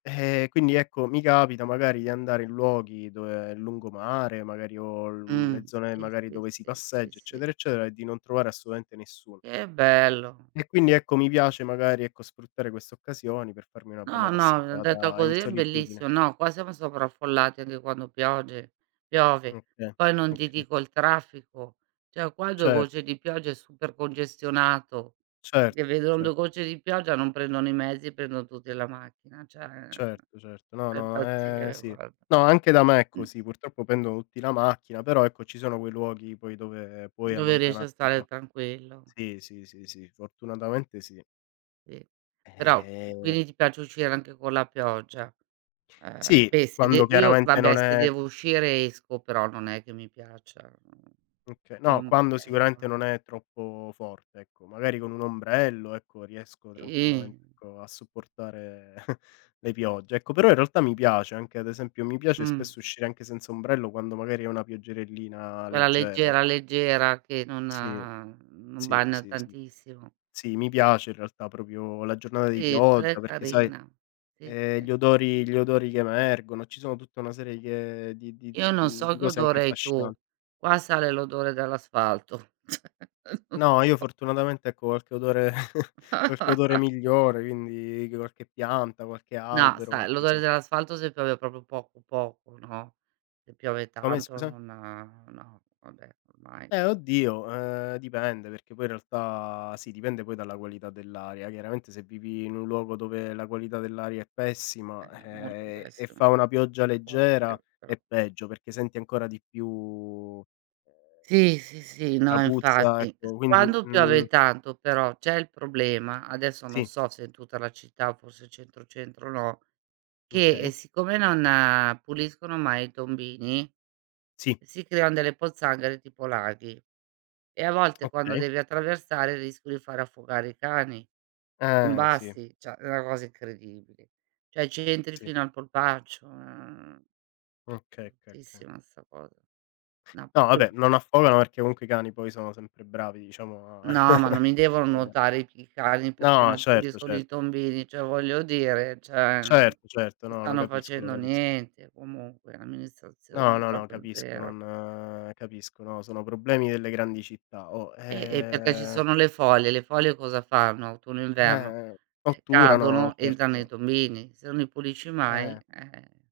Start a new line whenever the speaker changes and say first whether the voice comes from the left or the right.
left: Eh quindi ecco, mi capita magari di andare in luoghi dove il lungomare, magari o l mhmm, le
right: Mhmm,
left: zone
right: sì,
left: magari
right: sì,
left: dove si
right: sì, sì,
left: passeggia,
right: sì.
left: eccetera, eccetera e di non trovare assolutamente nessuno.
right: Che bello.
left: E quindi, ecco mi piace magari, ecco sfruttare queste occasioni, per farmi una bella
right: No, no, detto
left: passeggiata in
right: così è
left: solitudine.
right: bellissimo. No qua siamo sovraffollati anche quando pioge piove.
left: Okay,
right: Poi non ti
left: okay.
right: dico il traffico, cioè qua 2
left: Cer
right: gocce di pioggia è super congestionato,
left: Certo,
right: che vedono
left: cer
right: 2 gocce di pioggia, non prendono i mezzi, prendono tutti la macchina, cioè
left: Certo, certo. No,
right: da
left: no, è
right: impazzire
left: sì.
right: guarda.
left: No anche da me è
right: Mh
left: così, purtroppo pendono tutti la macchina, però ecco ci sono quei luoghi poi dove puoi
right: Dove riesci a
left: allontanarti un
right: stare
left: po'.
right: tranquillo.
left: Sì, sì, sì, sì, fortunatamente sì.
right: Sì, però q
left: Eh.
right: quindi ti piace uscire anche con la pioggia. Eh
left: Sì,
right: beh, se de
left: quando
right: io
left: chiaramente
right: vabbè
left: non
right: se
left: è
right: devo uscire esco, però non è che mi piaccia, mhmm,
left: Okay, no, quando
right: l'ombrello,
left: sicuramente
right: ehm
left: non è troppo forte, ecco, magari con un ombrello ecco, riesco
right: Sì.
left: tranquillamente ecco a supportare le piogge, ecco. Però in realtà mi piace, anche ad esempio, mi piace
right: Mh.
left: spesso uscire anche senza ombrello, quando magari è una pioggerellina
right: Quella
left: leggera.
right: leggera, leggera, che non
left: Sì,
right: non
left: sì,
right: bagna
left: sì, sì.
right: tantissimo.
left: Sì, mi piace in realtà proprio la giornata di
right: Sì, quella è
left: pioggia, perché sai,
right: carina. Sì,
left: ehm, gli
right: sì.
left: odori gli odori che emergono, ci sono tutta una serie che di di d
right: Io non
left: mhmm,
right: so
left: di
right: che
left: cose anche
right: odore hai tu,
left: affascinanti.
right: qua sale l'odore dell'asfalto. non
left: No, io
right: so
left: fortunatamente ecco, qualche odore qualche odore migliore, quindi qualche pianta, qualche
right: No,
left: albero,
right: sai,
left: qualche,
right: l'odore
left: insomma
right: dell'asfalto se piove proprio poco, poco, no? Se piove
left: Come
right: tanto
left: scusa?
right: non no, vabbè ormai.
left: Eh oddio, ehm, dipende, perché poi in realtà sì dipende poi dalla qualità dell'aria, chiaramente se vivi in un luogo dove la qualità dell'aria è pessima,
right: Eh, molto
left: eh, e
right: pessimo.
left: fa una pioggia leggera
right: [unintelligible] però
left: è peggio, perché senti ancora di più, ehm,
right: Sì, sì, sì,
left: la
right: no
left: puzza,
right: infatti es
left: ecco quindi,
right: quando piove
left: mhmm
right: tanto però c'è il problema, adesso non
left: Sì.
right: so se è tutta la città, forse centro, centro no, che, ehm,
left: Okay.
right: siccome non puliscono mai i tombini
left: Sì.
right: si creano delle pozzanghere tipo laghi, e a volte quando
left: Okay.
right: devi attraversare rischio di far affogare i cani. Son
left: Eh, sì.
right: bassi, cioè è una cosa incredibile. Cioè, ci entri
left: Sì.
right: fino al polpaccio, ehm,
left: Okay, okay, okay.
right: bruttissima 'sta cosa.
left: No vabbè,
right: [unintelligible]
left: non affogano, perché comunque i cani poi sono sempre bravi diciamo a
right: No, ma non mi devono
left: ehm
right: nuotare, i p i cani perché
left: No,
right: non
left: certo,
right: puliscono i
left: certo.
right: tombini, cioè voglio dire cioè mhmm, non
left: Certo, certo, no lo
right: stanno
left: capisco, lo
right: facendo
left: capisco.
right: niente, comunque,
left: No,
right: l'amministrazione
left: no, no,
right: proprio
left: capisco
right: 0.
left: non capisco no, sono problemi delle grandi città o,
right: Eh, ehm, perché ci
left: ehm
right: sono le foglie, le foglie cosa fanno? Autunno, inverno,
left: Eh
right: ehm,
left: otturano,
right: cadono, entrano nei
left: certo.
right: tombini. Se non li pulisci mai,
left: Eh.
right: eh